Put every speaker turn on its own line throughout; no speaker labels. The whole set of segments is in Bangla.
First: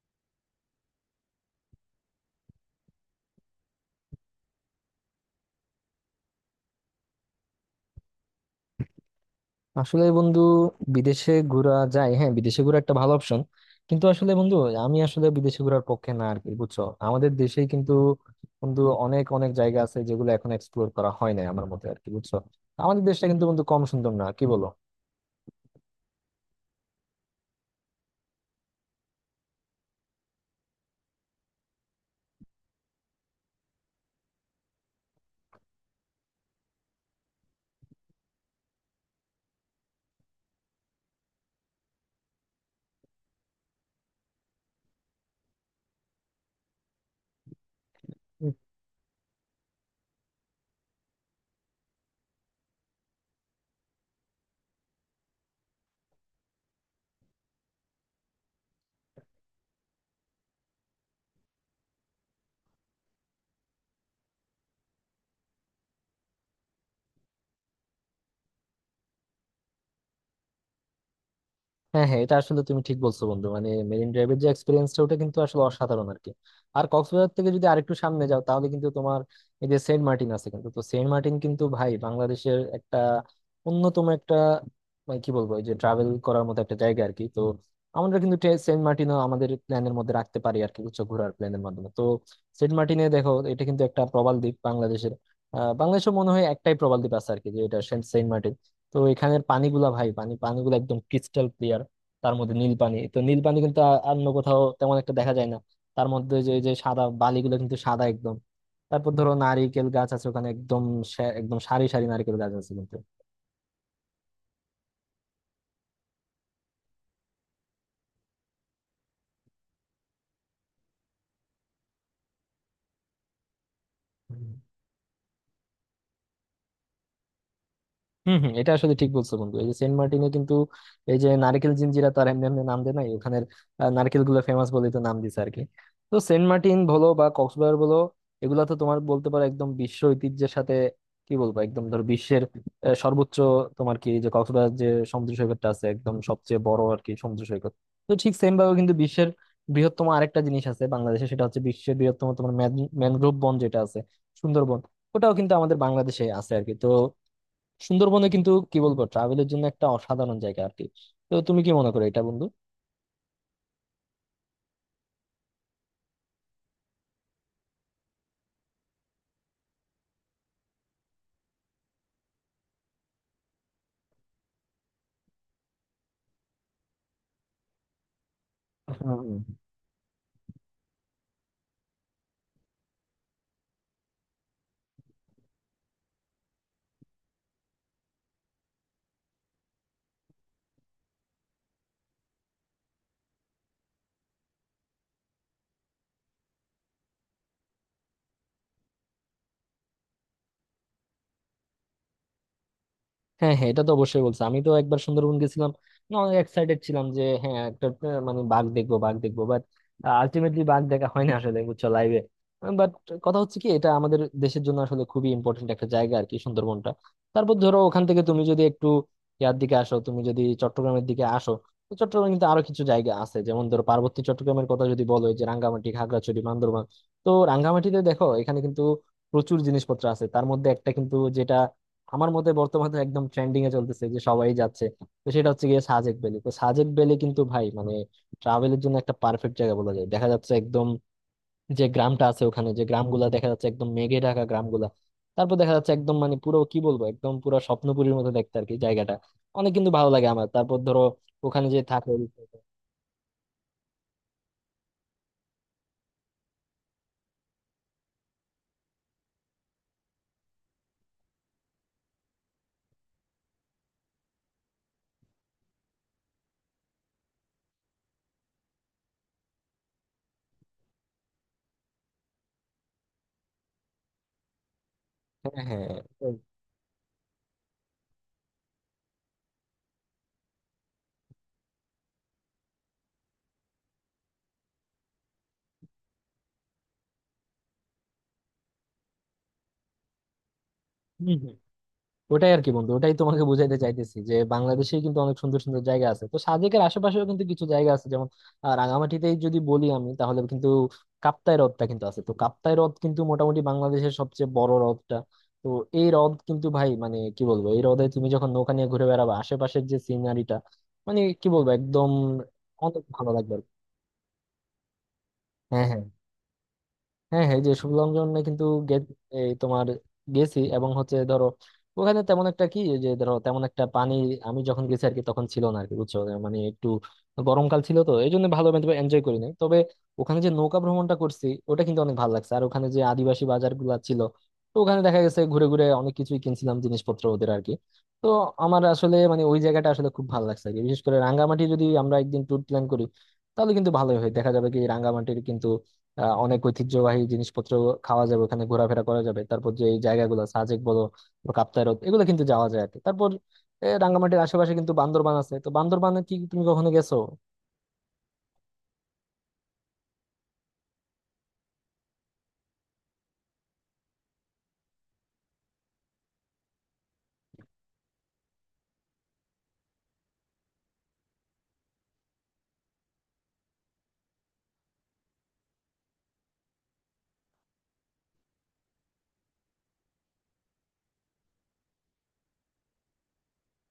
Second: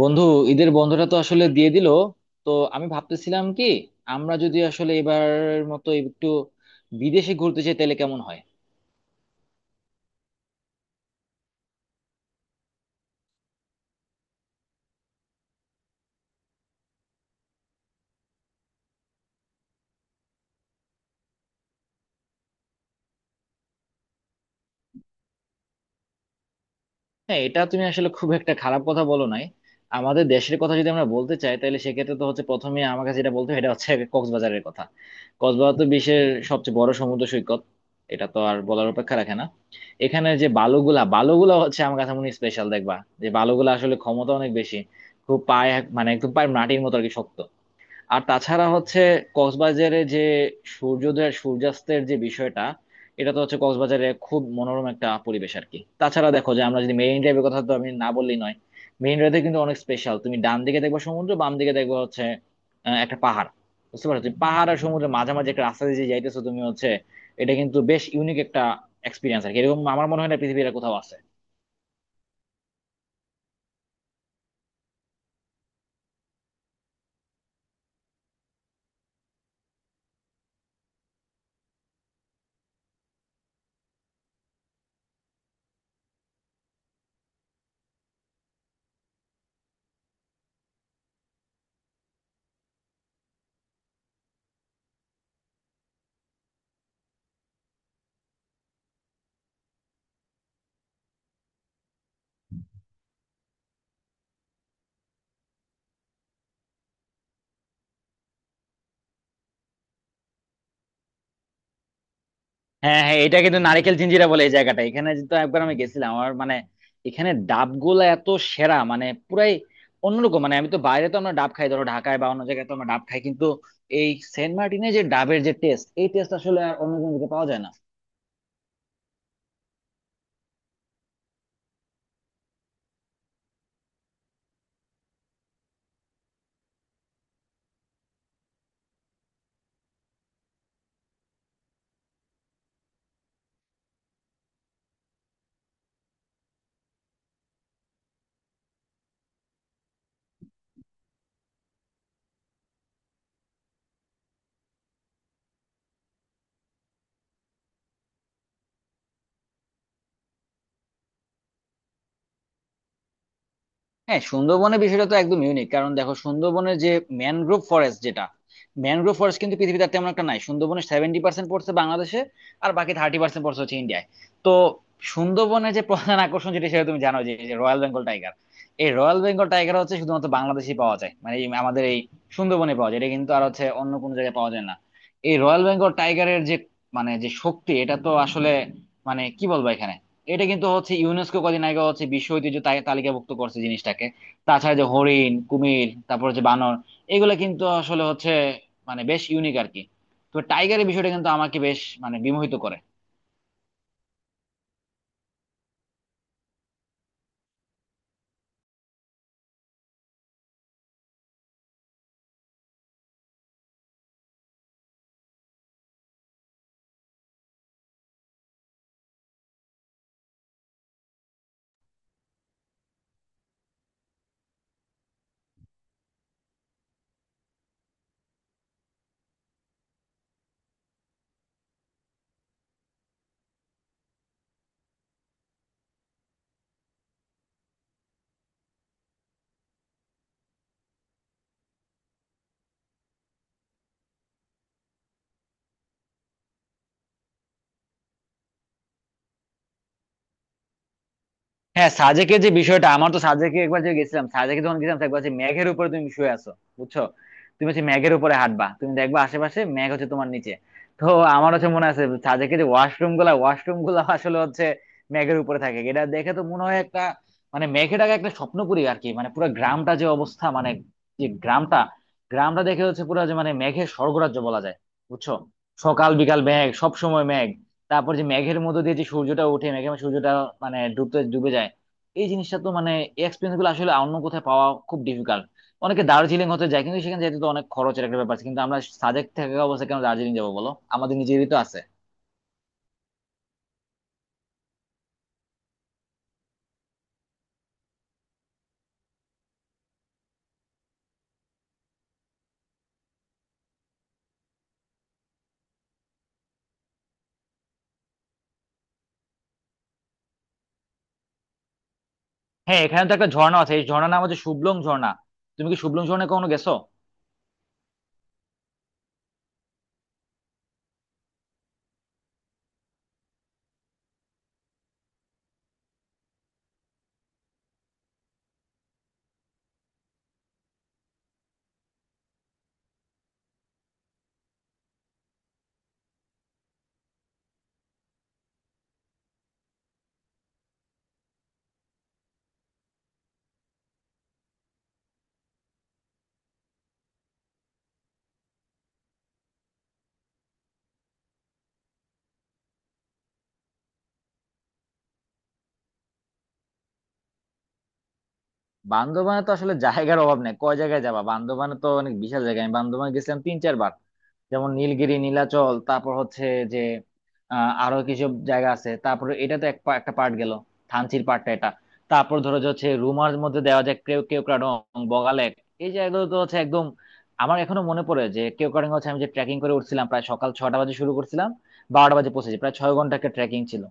বন্ধু, ঈদের বন্ধটা তো আসলে দিয়ে দিল। তো আমি ভাবতেছিলাম কি, আমরা যদি আসলে এবার মতো একটু বিদেশে ঘুরতে চাই তাহলে কেমন হয়।
আসলে বন্ধু, বিদেশে ঘোরা যায়, হ্যাঁ, বিদেশে ঘোরা একটা ভালো অপশন, কিন্তু আসলে বন্ধু, আমি আসলে বিদেশে ঘোরার পক্ষে না আর কি, বুঝছো? আমাদের দেশেই কিন্তু বন্ধু অনেক অনেক জায়গা আছে যেগুলো এখন এক্সপ্লোর করা হয় না আমার মতে আর কি, বুঝছো? আমাদের দেশটা কিন্তু বন্ধু কম সুন্দর না, কি বলো?
হ্যাঁ, এটা তুমি আসলে খুব একটা খারাপ কথা বলো নাই। আমাদের দেশের কথা যদি আমরা বলতে চাই তাহলে সেক্ষেত্রে তো হচ্ছে প্রথমে আমার কাছে যেটা বলতে হয় এটা হচ্ছে কক্সবাজারের কথা। কক্সবাজার তো বিশ্বের সবচেয়ে বড় সমুদ্র সৈকত, এটা তো আর বলার অপেক্ষা রাখে না। এখানে যে বালুগুলা বালুগুলা হচ্ছে আমার কাছে মনে স্পেশাল, দেখবা যে বালুগুলা আসলে ক্ষমতা অনেক বেশি। খুব পায়ে মানে একদম পায়ে মাটির মতো আর কি শক্ত। আর তাছাড়া হচ্ছে কক্সবাজারে যে সূর্যোদয় আর সূর্যাস্তের যে বিষয়টা, এটা তো হচ্ছে কক্সবাজারে খুব মনোরম একটা পরিবেশ আর কি। তাছাড়া দেখো যে আমরা যদি মেরিন ড্রাইভের কথা, তো আমি না বললেই নয়। মেরিন ড্রাইভে কিন্তু অনেক স্পেশাল, তুমি ডান দিকে দেখবা সমুদ্র, বাম দিকে দেখবা হচ্ছে একটা পাহাড়। বুঝতে পারছো, তুমি পাহাড় আর সমুদ্রের মাঝামাঝি একটা রাস্তা দিয়ে যে যাইতেছো তুমি, হচ্ছে এটা কিন্তু বেশ ইউনিক একটা এক্সপিরিয়েন্স আর কি, এরকম আমার মনে হয় না পৃথিবীর আর কোথাও আছে।
হ্যাঁ হ্যাঁ, এটা আসলে তুমি ঠিক বলছো বন্ধু, মানে মেরিন ড্রাইভের যে এক্সপিরিয়েন্সটা ওটা কিন্তু আসলে অসাধারণ আর কি। আর কক্সবাজার থেকে যদি আরেকটু সামনে যাও তাহলে কিন্তু তোমার এই যে সেন্ট মার্টিন আছে কিন্তু, তো সেন্ট মার্টিন কিন্তু ভাই বাংলাদেশের একটা অন্যতম একটা, মানে কি বলবো, এই যে ট্রাভেল করার মতো একটা জায়গা আর কি। তো আমরা কিন্তু সেন্ট মার্টিনও আমাদের প্ল্যানের মধ্যে রাখতে পারি আর কি, উচ্চ ঘোরার প্ল্যানের মাধ্যমে। তো সেন্ট মার্টিনে দেখো, এটা কিন্তু একটা প্রবাল দ্বীপ বাংলাদেশের। বাংলাদেশে মনে হয় একটাই প্রবাল দ্বীপ আছে আর কি, যে এটা সেন্ট সেন্ট মার্টিন। তো এখানের পানিগুলা ভাই, পানিগুলো একদম ক্রিস্টাল, তার মধ্যে নীল পানি, তো নীল পানি কিন্তু আর অন্য কোথাও তেমন একটা দেখা যায় না। তার মধ্যে যে যে সাদা বালিগুলো কিন্তু সাদা একদম। তারপর ধরো নারিকেল গাছ আছে ওখানে, একদম একদম সারি সারি নারকেল গাছ আছে কিন্তু।
হ্যাঁ হ্যাঁ, এটা কিন্তু নারিকেল জিঞ্জিরা বলে এই জায়গাটা, এখানে তো একবার আমি গেছিলাম আমার মানে। এখানে ডাবগুলা এত সেরা মানে পুরাই অন্যরকম, মানে আমি তো বাইরে তো আমরা ডাব খাই ধরো ঢাকায় বা অন্য জায়গায় তো আমরা ডাব খাই কিন্তু এই সেন্ট মার্টিনে যে ডাবের যে টেস্ট, এই টেস্ট আসলে আর অন্য কোনো দিকে পাওয়া যায় না।
হম হম, এটা আসলে ঠিক বলছো বন্ধু, এই যে সেন্ট মার্টিনে কিন্তু এই যে নারকেল জিঞ্জিরা, তার এমনি এমনি নাম দেয় নাই, ওখানের নারকেল গুলো ফেমাস বলেই তো নাম দিছে আর কি। তো সেন্ট মার্টিন বলো বা কক্সবাজার বলো, এগুলা তো তোমার বলতে পারো একদম বিশ্ব ঐতিহ্যের সাথে, কি বলবো, একদম ধরো বিশ্বের সর্বোচ্চ, তোমার কি যে কক্সবাজার যে সমুদ্র সৈকতটা আছে একদম সবচেয়ে বড় আর কি সমুদ্র সৈকত। তো ঠিক সেম ভাবে কিন্তু বিশ্বের বৃহত্তম আরেকটা জিনিস আছে বাংলাদেশে, সেটা হচ্ছে বিশ্বের বৃহত্তম তোমার ম্যানগ্রোভ বন যেটা আছে, সুন্দরবন। ওটাও কিন্তু আমাদের বাংলাদেশে আছে আর কি। তো সুন্দরবনে কিন্তু কি বলবো, ট্রাভেলের জন্য একটা অসাধারণ জায়গা আর কি। তো তুমি কি মনে করো এটা বন্ধু?
হ্যাঁ, সুন্দরবনের বিষয়টা তো একদম ইউনিক, কারণ দেখো সুন্দরবনের যে ম্যানগ্রোভ ফরেস্ট যেটা, ম্যানগ্রোভ ফরেস্ট কিন্তু পৃথিবীতে আর তেমন একটা নাই। সুন্দরবনের 70% পড়ছে বাংলাদেশে, আর বাকি 30% পড়ছে হচ্ছে ইন্ডিয়ায়। তো সুন্দরবনের যে প্রধান আকর্ষণ যেটা সেটা তুমি জানো যে রয়্যাল বেঙ্গল টাইগার। এই রয়্যাল
হ্যাঁ
বেঙ্গল টাইগার হচ্ছে শুধুমাত্র বাংলাদেশেই পাওয়া যায়, মানে এই আমাদের এই সুন্দরবনে পাওয়া যায়, এটা কিন্তু আর হচ্ছে অন্য কোনো জায়গায় পাওয়া যায় না। এই রয়্যাল বেঙ্গল টাইগারের যে মানে যে শক্তি, এটা তো আসলে মানে কি বলবো। এখানে এটা কিন্তু হচ্ছে ইউনেস্কো কদিন আগে হচ্ছে বিশ্ব ঐতিহ্য তালিকাভুক্ত করছে জিনিসটাকে। তাছাড়া যে হরিণ, কুমির, তারপর হচ্ছে বানর, এগুলো কিন্তু আসলে হচ্ছে মানে বেশ ইউনিক আর কি। তো টাইগারের বিষয়টা কিন্তু আমাকে বেশ মানে বিমোহিত করে।
হ্যাঁ, হ্যাঁ এটা তো অবশ্যই বলছে, আমি তো একবার সুন্দরবন গেছিলাম। না, অনেক এক্সাইটেড ছিলাম যে হ্যাঁ, একটা মানে বাঘ দেখবো, বাঘ দেখবো, বাট আলটিমেটলি বাঘ দেখা হয় না আসলে, বুঝছো, লাইভে। বাট কথা হচ্ছে কি, এটা আমাদের দেশের জন্য আসলে খুবই ইম্পর্টেন্ট একটা জায়গা আর কি, সুন্দরবনটা। তারপর ধরো ওখান থেকে তুমি যদি একটু ইয়ার দিকে আসো, তুমি যদি চট্টগ্রামের দিকে আসো, তো চট্টগ্রামে কিন্তু আরো কিছু জায়গা আছে, যেমন ধরো পার্বতী চট্টগ্রামের কথা যদি বলো, এই যে রাঙ্গামাটি, খাগড়াছড়ি, বান্দরবান। তো রাঙ্গামাটিতে দেখো, এখানে কিন্তু প্রচুর জিনিসপত্র আছে, তার মধ্যে একটা কিন্তু যেটা আমার মতে বর্তমানে একদম ট্রেন্ডিং এ চলতেছে, যে সবাই যাচ্ছে, তো সেটা হচ্ছে গিয়ে সাজেক ভ্যালি। তো সাজেক ভ্যালি কিন্তু ভাই, মানে ট্রাভেলের জন্য একটা পারফেক্ট জায়গা বলা যায়। দেখা যাচ্ছে একদম যে গ্রামটা আছে ওখানে, যে গ্রামগুলা দেখা যাচ্ছে একদম মেঘে ঢাকা গ্রামগুলা। তারপর দেখা যাচ্ছে একদম মানে পুরো, কি বলবো, একদম পুরো স্বপ্নপুরীর মতো দেখতে আর কি জায়গাটা। অনেক কিন্তু ভালো লাগে আমার। তারপর ধরো ওখানে যে
হ্যাঁ,
থাকে।
সাজেকের যে বিষয়টা, আমার তো সাজেকে একবার যে গেছিলাম, সাজেকে যখন গেছিলাম তো একবার হচ্ছে মেঘের উপরে তুমি শুয়ে আছো, বুঝছো। তুমি হচ্ছে মেঘের উপরে হাঁটবা, তুমি দেখবা আশেপাশে মেঘ হচ্ছে তোমার নিচে। তো আমার হচ্ছে মনে আছে সাজেকে যে ওয়াশরুম গুলা আসলে হচ্ছে মেঘের উপরে থাকে, এটা দেখে তো মনে হয় একটা মানে মেঘেটাকে একটা স্বপ্নপুরী আর কি। মানে পুরো গ্রামটা যে অবস্থা, মানে যে গ্রামটা গ্রামটা দেখে হচ্ছে পুরো যে মানে মেঘের স্বর্গরাজ্য বলা যায়, বুঝছো।
হ্যাঁ হ্যাঁ।
সকাল
তো।
বিকাল মেঘ, সব সময় মেঘ। তারপর যে মেঘের মধ্যে দিয়ে যে সূর্যটা ওঠে, মেঘের মধ্যে সূর্যটা মানে ডুবতে ডুবে যায়। এই জিনিসটা তো মানে এক্সপিরিয়েন্স গুলো আসলে অন্য কোথায় পাওয়া খুব ডিফিকাল্ট। অনেকে দার্জিলিং হতে যায় কিন্তু সেখানে যেতে তো অনেক খরচের একটা ব্যাপার আছে, কিন্তু আমরা সাজেক থাকা অবস্থায় কেন দার্জিলিং যাবো বলো, আমাদের
হম
নিজেরই
হম।
তো আছে।
ওটাই আর কি বন্ধু, ওটাই তোমাকে বুঝাইতে চাইতেছি, যে বাংলাদেশে কিন্তু অনেক সুন্দর সুন্দর জায়গা আছে। তো সাজেকের আশেপাশেও কিন্তু কিছু জায়গা আছে, যেমন রাঙামাটিতেই যদি বলি আমি, তাহলে কিন্তু কাপ্তাই হ্রদটা কিন্তু আছে। তো কাপ্তাই হ্রদ কিন্তু মোটামুটি বাংলাদেশের সবচেয়ে বড় হ্রদটা। তো এই হ্রদ কিন্তু ভাই মানে কি বলবো, এই হ্রদে তুমি যখন নৌকা নিয়ে ঘুরে বেড়াবে, আশেপাশের যে সিনারিটা, মানে কি বলবো, একদম
হ্যাঁ,
অনেক
এখানে তো একটা
ভালো লাগবে
ঝর্ণা
আর কি।
আছে, এই ঝর্ণার নাম হচ্ছে শুভলং ঝর্ণা। তুমি কি
হ্যাঁ হ্যাঁ।
শুভলং ঝর্ণা কখনো গেছো?
হ্যাঁ হ্যাঁ, এই যে শুভলঙ্ঘনে কিন্তু এই তোমার গেছি, এবং হচ্ছে ধরো ওখানে তেমন একটা কি, এই যে ধরো তেমন একটা পানি আমি যখন গেছি আর কি তখন ছিল না আর কি, বুঝছো? মানে একটু গরমকাল ছিল, তো এই জন্য ভালো এনজয় করি নাই। তবে ওখানে যে নৌকা ভ্রমণটা করছি, ওটা কিন্তু অনেক ভালো লাগছে। আর ওখানে যে আদিবাসী বাজার গুলা ছিল, তো ওখানে দেখা গেছে ঘুরে ঘুরে অনেক কিছুই কিনছিলাম জিনিসপত্র ওদের আর কি। তো আমার আসলে মানে ওই জায়গাটা আসলে খুব ভালো লাগছে আর কি। বিশেষ করে রাঙ্গামাটি যদি আমরা একদিন ট্যুর প্ল্যান করি তাহলে কিন্তু ভালোই হয়। দেখা যাবে কি, রাঙ্গামাটির কিন্তু অনেক ঐতিহ্যবাহী জিনিসপত্র খাওয়া যাবে, ওখানে ঘোরাফেরা করা যাবে। তারপর যে এই জায়গাগুলো সাজেক বলো বা কাপ্তাই হ্রদ, এগুলো কিন্তু যাওয়া যায় আর কি। তারপর রাঙ্গামাটির আশেপাশে কিন্তু বান্দরবান আছে। তো বান্দরবানে কি তুমি কখনো গেছো?
বান্দরবানে তো আসলে জায়গার অভাব নেই, কয় জায়গায় যাবা, বান্দরবানে তো অনেক বিশাল জায়গা। আমি বান্দরবানে গেছিলাম তিন চারবার। যেমন নীলগিরি, নীলাচল, তারপর হচ্ছে যে আরো কিছু জায়গা আছে। তারপর এটা তো একটা পার্ট গেল, থানচির পার্টটা এটা। তারপর ধরো যে হচ্ছে রুমার মধ্যে দেওয়া যায় কেউ, কেওক্রাডং, বগালেক, এই জায়গাগুলো তো হচ্ছে একদম। আমার এখনো মনে পড়ে যে কেওক্রাডং হচ্ছে আমি যে ট্রেকিং করে উঠছিলাম, প্রায় সকাল 6টা বাজে শুরু করছিলাম, 12টা বাজে পৌঁছেছি, প্রায় 6 ঘন্টা একটা ট্রেকিং ছিল।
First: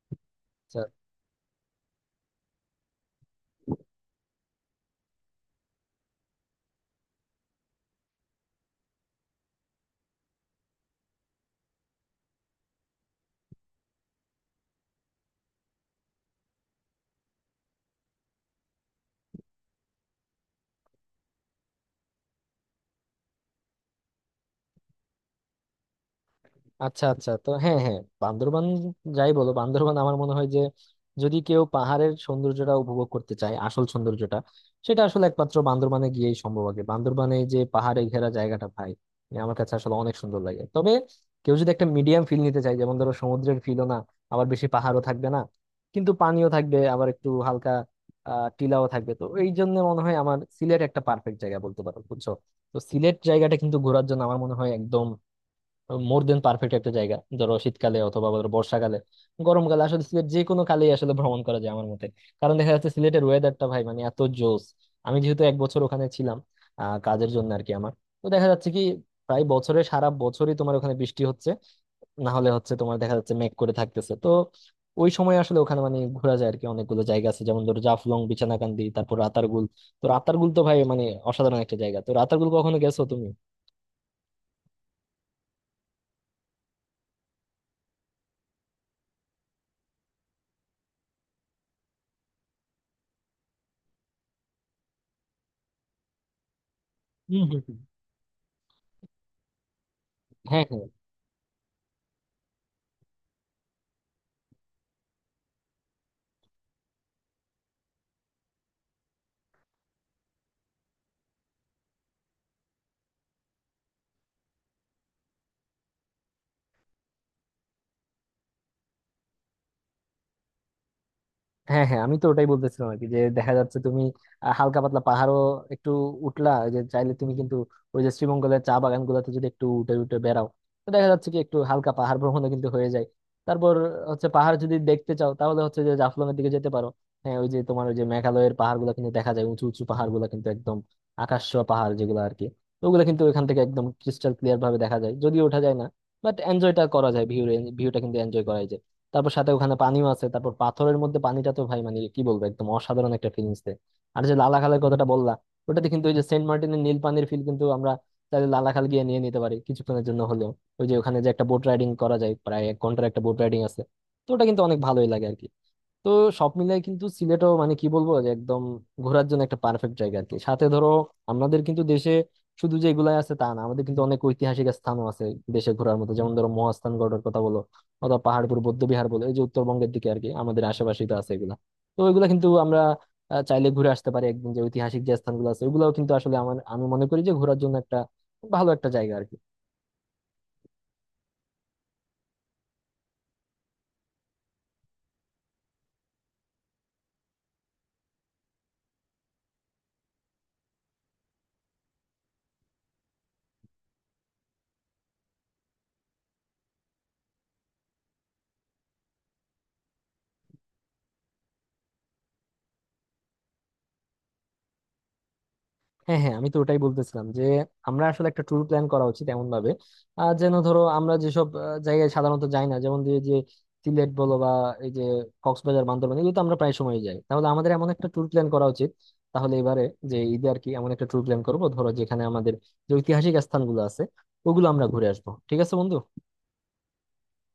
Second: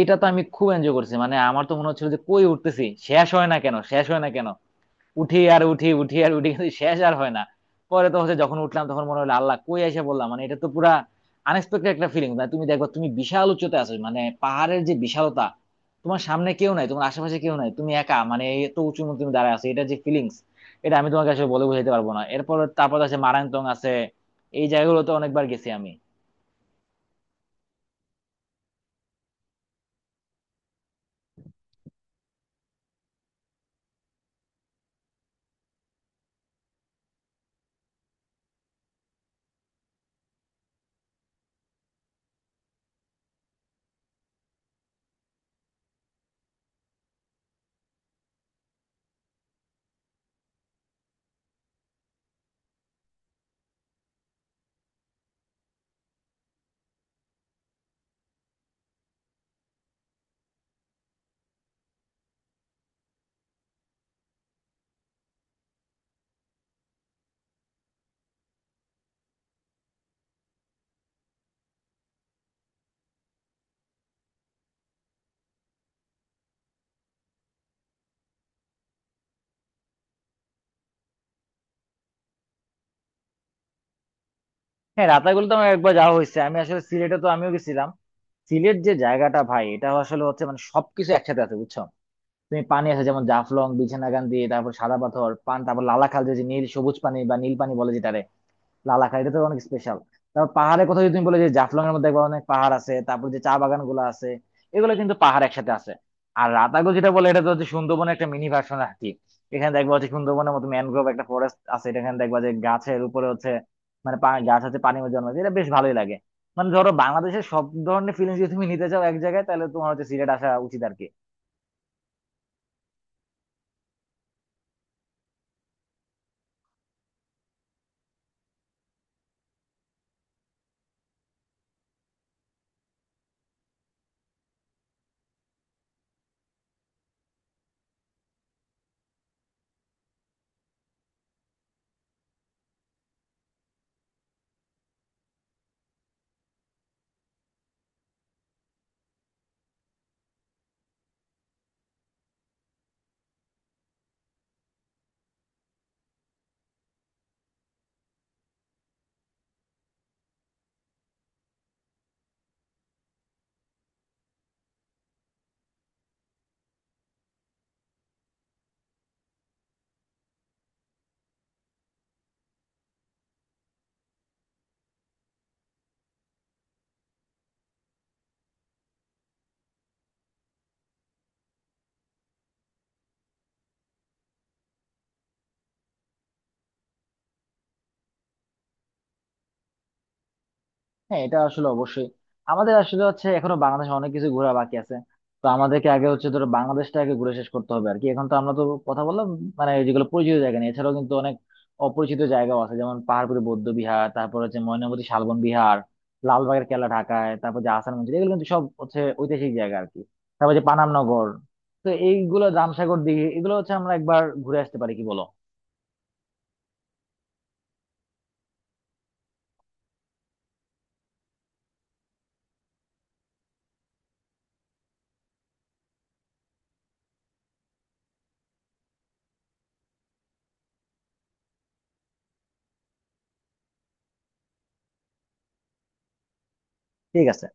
এটা তো আমি খুব
আচ্ছা।
এনজয় করছি, মানে আমার তো মনে হচ্ছিল যে কই উঠতেছি, শেষ হয় না কেন, শেষ হয় না কেন। উঠি আর উঠি, উঠি আর উঠি, কিন্তু শেষ আর হয় না। পরে তো হচ্ছে যখন উঠলাম তখন মনে হলো আল্লাহ কই এসে বললাম, মানে এটা তো পুরা আনএক্সপেক্টেড একটা ফিলিং। মানে তুমি দেখো তুমি বিশাল উচ্চতে আছো, মানে পাহাড়ের যে বিশালতা, তোমার সামনে কেউ নাই, তোমার আশেপাশে কেউ নাই, তুমি একা, মানে এত উঁচু মধ্যে তুমি দাঁড়ায় আছো, এটা যে ফিলিংস, এটা আমি তোমাকে আসলে বলে বোঝাতে পারবো না। এরপর তারপর আছে মারাংতং আছে, এই জায়গাগুলো তো অনেকবার গেছি আমি।
আচ্ছা আচ্ছা, তো হ্যাঁ হ্যাঁ, বান্দরবান যাই বলো, বান্দরবান আমার মনে হয় যে যদি কেউ পাহাড়ের সৌন্দর্যটা উপভোগ করতে চায়, আসল সৌন্দর্যটা, সেটা আসলে একমাত্র বান্দরবানে গিয়েই সম্ভব। আগে বান্দরবানে এই যে পাহাড়ে ঘেরা জায়গাটা ভাই, মানে আমার কাছে আসলে অনেক সুন্দর লাগে। তবে কেউ যদি একটা মিডিয়াম ফিল নিতে চায়, যেমন ধরো সমুদ্রের ফিলও না, আবার বেশি পাহাড়ও থাকবে না, কিন্তু পানিও থাকবে, আবার একটু হালকা টিলাও থাকবে, তো এই জন্য মনে হয় আমার সিলেট একটা পারফেক্ট জায়গা বলতে পারো, বুঝছো? তো সিলেট জায়গাটা কিন্তু ঘোরার জন্য আমার মোর দেন পারফেক্ট একটা জায়গা। ধরো শীতকালে অথবা ধরো বর্ষাকালে, গরমকালে, আসলে সিলেট যে কোনো কালেই আসলে ভ্রমণ করা যায় আমার মতে। কারণ দেখা যাচ্ছে সিলেটের ওয়েদারটা ভাই মানে এত জোস। আমি যেহেতু এক বছর ওখানে ছিলাম কাজের জন্য আর কি আমার, তো দেখা যাচ্ছে কি প্রায় বছরে সারা বছরই তোমার ওখানে বৃষ্টি হচ্ছে, না হলে হচ্ছে তোমার দেখা যাচ্ছে মেঘ করে থাকতেছে। তো ওই সময় আসলে ওখানে মানে ঘোরা যায় আর কি। অনেকগুলো জায়গা আছে যেমন ধরো জাফলং, বিছানাকান্দি, তারপর রাতারগুল। তো রাতারগুল তো ভাই মানে অসাধারণ একটা জায়গা। তো রাতারগুল কখনো গেছো তুমি?
হ্যাঁ, রাতাগুলো তো আমার একবার যাওয়া হয়েছে, আমি আসলে সিলেটে তো আমিও গেছিলাম। সিলেট যে জায়গাটা ভাই, এটা আসলে হচ্ছে মানে সবকিছু একসাথে আছে, বুঝছো। তুমি পানি আছে যেমন জাফলং, বিছনাকান্দি, তারপর সাদা পাথর পান, তারপর লালাখাল যে যে নীল সবুজ পানি বা
হম
নীল
হম
পানি
হম।
বলে যেটারে, লালাখাই এটা তো অনেক স্পেশাল। তারপর
হ্যাঁ হ্যাঁ।
পাহাড়ের কথা যদি তুমি বলে যে জাফলং এর মধ্যে দেখবা অনেক পাহাড় আছে, তারপর যে চা বাগান গুলো আছে, এগুলো কিন্তু পাহাড় একসাথে আছে। আর রাতাগো যেটা বলে, এটা তো হচ্ছে সুন্দরবনের একটা মিনি ভার্সন আর কি। এখানে দেখবা হচ্ছে সুন্দরবনের মতো ম্যানগ্রোভ একটা ফরেস্ট আছে, এটা এখানে দেখবা যে গাছের উপরে হচ্ছে মানে গাছ হচ্ছে পানির মধ্যে জন্মায়, এটা বেশ ভালোই লাগে। মানে ধরো বাংলাদেশের সব ধরনের ফিলিংস যদি তুমি নিতে চাও এক জায়গায় তাহলে তোমার হচ্ছে সিলেট আসা উচিত আর কি।
হ্যাঁ হ্যাঁ, আমি তো ওটাই বলতেছিলাম আর কি, যে দেখা যাচ্ছে তুমি হালকা পাতলা পাহাড়ও একটু উঠলা, ওই যে চাইলে তুমি কিন্তু ওই যে শ্রীমঙ্গলের চা বাগান গুলাতে যদি একটু উঠে উঠে বেড়াও, তো দেখা যাচ্ছে কি একটু হালকা পাহাড় ভ্রমণও কিন্তু হয়ে যায়। তারপর হচ্ছে পাহাড় যদি দেখতে চাও তাহলে হচ্ছে যে জাফলং এর দিকে যেতে পারো। হ্যাঁ, ওই যে তোমার ওই যে মেঘালয়ের পাহাড় গুলা কিন্তু দেখা যায়, উঁচু উঁচু পাহাড় গুলা কিন্তু একদম আকাশ ছোঁয়া পাহাড় যেগুলো আর কি। ওগুলো কিন্তু ওখান থেকে একদম ক্রিস্টাল ক্লিয়ার ভাবে দেখা যায়, যদিও ওঠা যায় না, বাট এনজয়টা করা যায়, ভিউ, ভিউটা কিন্তু এনজয় করা যায়। তারপর সাথে ওখানে পানিও আছে, তারপর পাথরের মধ্যে পানিটা তো ভাই মানে কি বলবো একদম অসাধারণ একটা ফিলিংস দেয়। আর যে লালাখালের কথাটা বললা, ওটাতে কিন্তু ওই যে সেন্ট মার্টিনের নীল পানির ফিল কিন্তু আমরা তাহলে লালাখাল গিয়ে নিয়ে নিতে পারি কিছুক্ষণের জন্য হলেও। ওই যে ওখানে যে একটা বোট রাইডিং করা যায়, প্রায় এক ঘন্টার একটা বোট রাইডিং আছে, তো ওটা কিন্তু অনেক ভালোই লাগে আর কি। তো সব মিলাই কিন্তু সিলেটও মানে কি বলবো যে একদম ঘোরার জন্য একটা পারফেক্ট জায়গা আর কি। সাথে ধরো আমাদের কিন্তু দেশে শুধু যে এগুলাই আছে তা না, আমাদের কিন্তু অনেক ঐতিহাসিক স্থানও আছে দেশে ঘোরার মতো, যেমন ধরো মহাস্থানগড়ের কথা বলো অথবা পাহাড়পুর বৌদ্ধবিহার বলো, এই যে উত্তরবঙ্গের দিকে আর কি আমাদের আশেপাশেই তো আছে এগুলা। তো এগুলা কিন্তু আমরা চাইলে ঘুরে আসতে পারি একদিন, যে ঐতিহাসিক যে স্থানগুলো আছে ওগুলাও কিন্তু আসলে আমার, আমি মনে করি যে ঘোরার জন্য একটা ভালো একটা জায়গা আর কি।
হ্যাঁ, এটা আসলে অবশ্যই। আমাদের আসলে হচ্ছে এখনো বাংলাদেশে অনেক কিছু ঘোরা বাকি আছে, তো আমাদেরকে আগে হচ্ছে ধরো বাংলাদেশটা আগে ঘুরে শেষ করতে হবে আর কি। এখন তো আমরা তো কথা বললাম মানে যেগুলো পরিচিত জায়গা নিয়ে, এছাড়াও কিন্তু অনেক অপরিচিত জায়গাও আছে, যেমন পাহাড়পুরে বৌদ্ধ বিহার, তারপর হচ্ছে ময়নামতি শালবন বিহার, লালবাগের কেল্লা ঢাকায়, তারপর যে আহসান মঞ্জিল, এগুলো কিন্তু সব হচ্ছে ঐতিহাসিক জায়গা আর কি। তারপর যে পানাম নগর, তো এইগুলো রামসাগর দিঘি, এগুলো হচ্ছে আমরা একবার ঘুরে আসতে পারি, কি বলো?
হ্যাঁ হ্যাঁ, আমি তো ওটাই বলতেছিলাম, যে আমরা আসলে একটা ট্যুর প্ল্যান করা উচিত এমন ভাবে যেন ধরো আমরা যেসব জায়গায় সাধারণত যাই না, যেমন যে যে সিলেট বলো বা এই যে কক্সবাজার, বান্দরবান, এগুলো তো আমরা প্রায় সময় যাই, তাহলে আমাদের এমন একটা ট্যুর প্ল্যান করা উচিত, তাহলে এবারে যে ঈদে আর কি এমন একটা ট্যুর প্ল্যান করবো ধরো যেখানে আমাদের যে ঐতিহাসিক স্থানগুলো আছে ওগুলো আমরা ঘুরে আসবো। ঠিক আছে বন্ধু?
ঠিক আছে।